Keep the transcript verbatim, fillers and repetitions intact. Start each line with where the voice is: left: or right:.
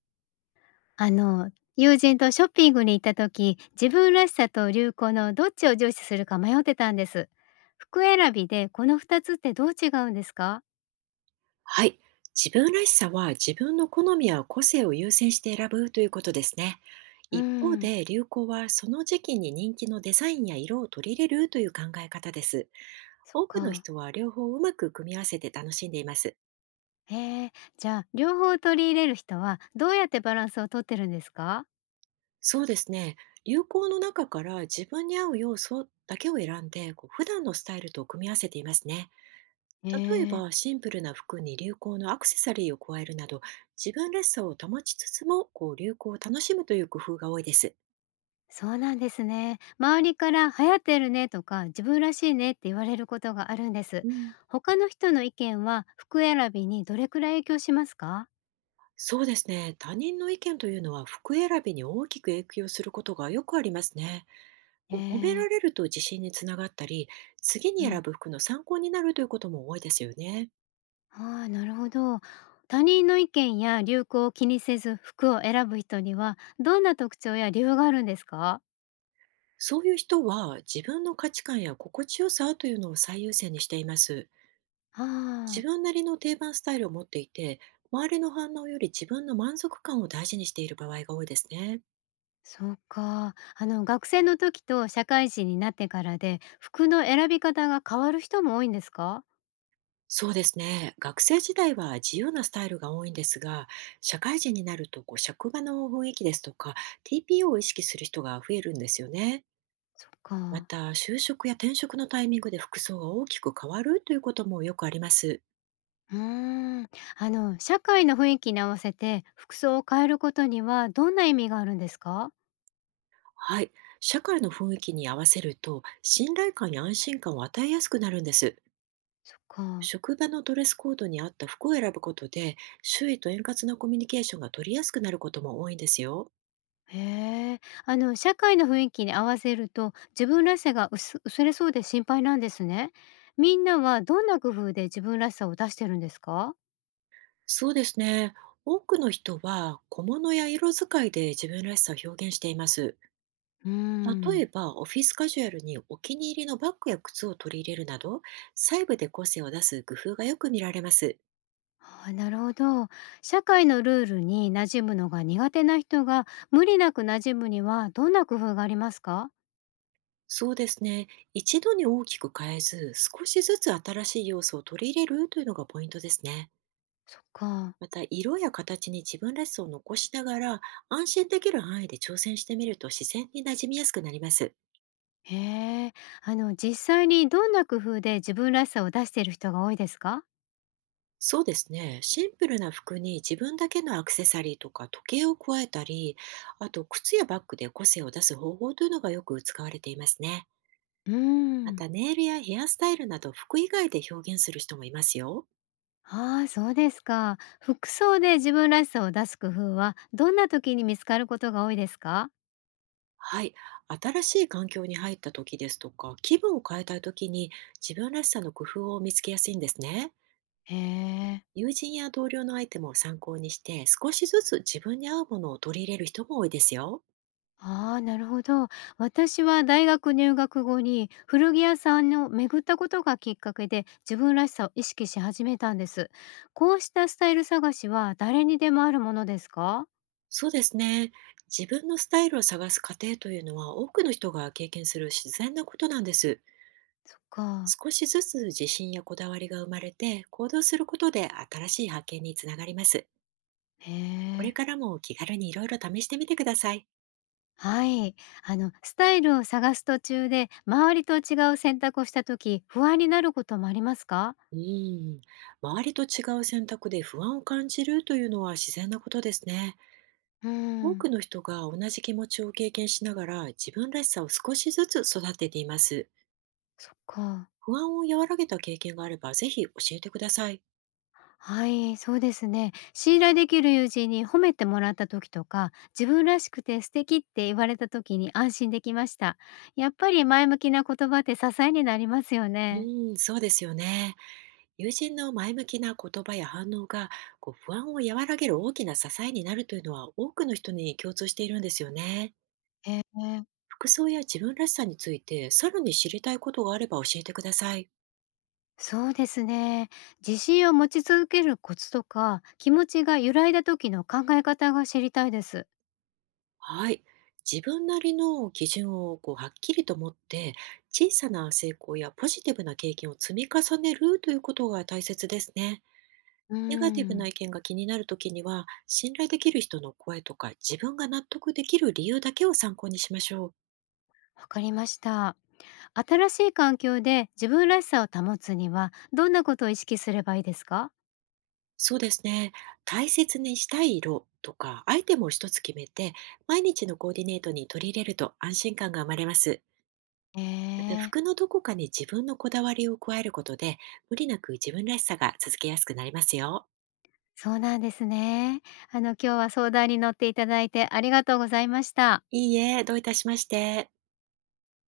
left: あの、友人とショッピングに行った時、自分らしさと流行のどっちを重視するか迷ってたんです。服選びでこのふたつってどう違うんですか。
right: はい。自分らしさは自分の好みや個性を優先して選ぶということですね。
left: うー
right: 一方
left: ん、
right: で流行はその時期に人気のデザインや色を取り入れるという考え方です。
left: そっ
right: 多くの
left: か。
right: 人は両方をうまく組み合わせて楽しんでいます。
left: へえ、じゃあ両方取り入れる人はどうやってバランスをとってるんですか。
right: そうですね。流行の中から自分に合う要素だけを選んで、こう普段のスタイルと組み合わせていますね。
left: へ
right: 例え
left: え。
right: ば、シンプルな服に流行のアクセサリーを加えるなど、自分らしさを保ちつつも、こう流行を楽しむという工夫が多いです。
left: そうなんですね。周りから流行ってるねとか自分らしいねって言われることがあるんです。
right: うん、
left: 他の人の意見は服選びにどれくらい影響しますか。
right: そうですね。他人の意見というのは服選びに大きく影響することがよくありますね。
left: へ
right: こう褒め
left: え。
right: られると自信につながったり、次に
left: う
right: 選
left: ん。
right: ぶ服の参考になるということも多いですよね。
left: ああ、なるほど。他人の意見や流行を気にせず服を選ぶ人にはどんな特徴や理由があるんですか。
right: そういう人は自分の価値観や心地よさというのを最優先にしています。自
left: ああ、
right: 分なりの定番スタイルを持っていて、周りの反応より自分の満足感を大事にしている場合が多いですね。
left: そうか。あの、学生の時と社会人になってからで服の選び方が変わる人も多いんですか。
right: そうですね。学生時代は自由なスタイルが多いんですが、社会人になるとこう職場の雰囲気ですとか、ティーピーオー を意識する人が増えるんですよね。
left: そっ
right: ま
left: か。
right: た、就職や転職のタイミングで服装が大きく変わるということもよくあります。
left: うーん。あの、社会の雰囲気に合わせて服装を変えることにはどんな意味があるんですか。
right: はい。社会の雰囲気に合わせると、信頼感や安心感を与えやすくなるんです。
left: そっか。
right: 職場のドレスコードに合った服を選ぶことで、周囲と円滑なコミュニケーションが取りやすくなることも多いんですよ。
left: へえ、あの、社会の雰囲気に合わせると自分らしさが薄薄れそうで心配なんですね。みんなはどんな工夫で自分らしさを出してるんですか？
right: そうですね。多くの人は小物や色使いで自分らしさを表現しています。
left: うー
right: 例え
left: ん。
right: ば、オフィスカジュアルにお気に入りのバッグや靴を取り入れるなど、細部で個性を出す工夫がよく見られます。
left: あー、なるほど。社会のルールに馴染むのが苦手な人が無理なく馴染むにはどんな工夫がありますか？
right: そうですね。一度に大きく変えず、少しずつ新しい要素を取り入れるというのがポイントですね。
left: そっか。
right: また、色や形に自分らしさを残しながら、安心できる範囲で挑戦してみると自然に馴染みやすくなります。
left: へえ、あの、実際にどんな工夫で自分らしさを出している人が多いですか？
right: そうですね。シンプルな服に自分だけのアクセサリーとか時計を加えたり、あと靴やバッグで個性を出す方法というのがよく使われていますね。
left: うー
right: ま
left: ん。
right: たネイルやヘアスタイルなど服以外で表現する人もいますよ。
left: ああ、そうですか。服装で自分らしさを出す工夫は、どんな時に見つかることが多いですか。
right: はい。新しい環境に入った時ですとか、気分を変えたい時に自分らしさの工夫を見つけやすいんですね。
left: へえ。
right: 友人や同僚のアイテムを参考にして、少しずつ自分に合うものを取り入れる人も多いですよ。
left: ああ、なるほど。私は大学入学後に古着屋さんを巡ったことがきっかけで自分らしさを意識し始めたんです。こうしたスタイル探しは誰にでもあるものですか。
right: そうですね。自分のスタイルを探す過程というのは多くの人が経験する自然なことなんです。
left: そっか。
right: 少しずつ自信やこだわりが生まれて行動することで新しい発見につながります。
left: へ
right: これ
left: え。
right: からも気軽にいろいろ試してみてください。
left: はい。あの、スタイルを探す途中で周りと違う選択をした時、不安になることもありますか。
right: うん。周りと違う選択で不安を感じるというのは自然なことですね。
left: う
right: 多
left: ん。
right: くの人が同じ気持ちを経験しながら自分らしさを少しずつ育てています。
left: そっか。
right: 不安を和らげた経験があればぜひ教えてください。
left: はい、そうですね。信頼できる友人に褒めてもらった時とか、自分らしくて素敵って言われた時に安心できました。やっぱり前向きな言葉って支えになりますよ
right: う
left: ね。
right: ん、そうですよね。友人の前向きな言葉や反応がこう不安を和らげる大きな支えになるというのは多くの人に共通しているんですよね。
left: ええ、
right: 服装や自分らしさについてさらに知りたいことがあれば教えてください。
left: そうですね。自信を持ち続けるコツとか、気持ちが揺らいだ時の考え方が知りたいです。
right: はい。自分なりの基準をこうはっきりと持って、小さな成功やポジティブな経験を積み重ねるということが大切ですね。
left: うー
right: ネガティブな
left: ん、
right: 意見が気になるときには、信頼できる人の声とか、自分が納得できる理由だけを参考にしましょう。
left: わかりました。新しい環境で自分らしさを保つには、どんなことを意識すればいいですか？
right: そうですね。大切にしたい色とか、アイテムを一つ決めて、毎日のコーディネートに取り入れると安心感が生まれます。
left: え
right: また、
left: え。
right: 服のどこかに自分のこだわりを加えることで、無理なく自分らしさが続けやすくなりますよ。
left: そうなんですね。あの、今日は相談に乗っていただいてありがとうございました。
right: いいえ、どういたしまして。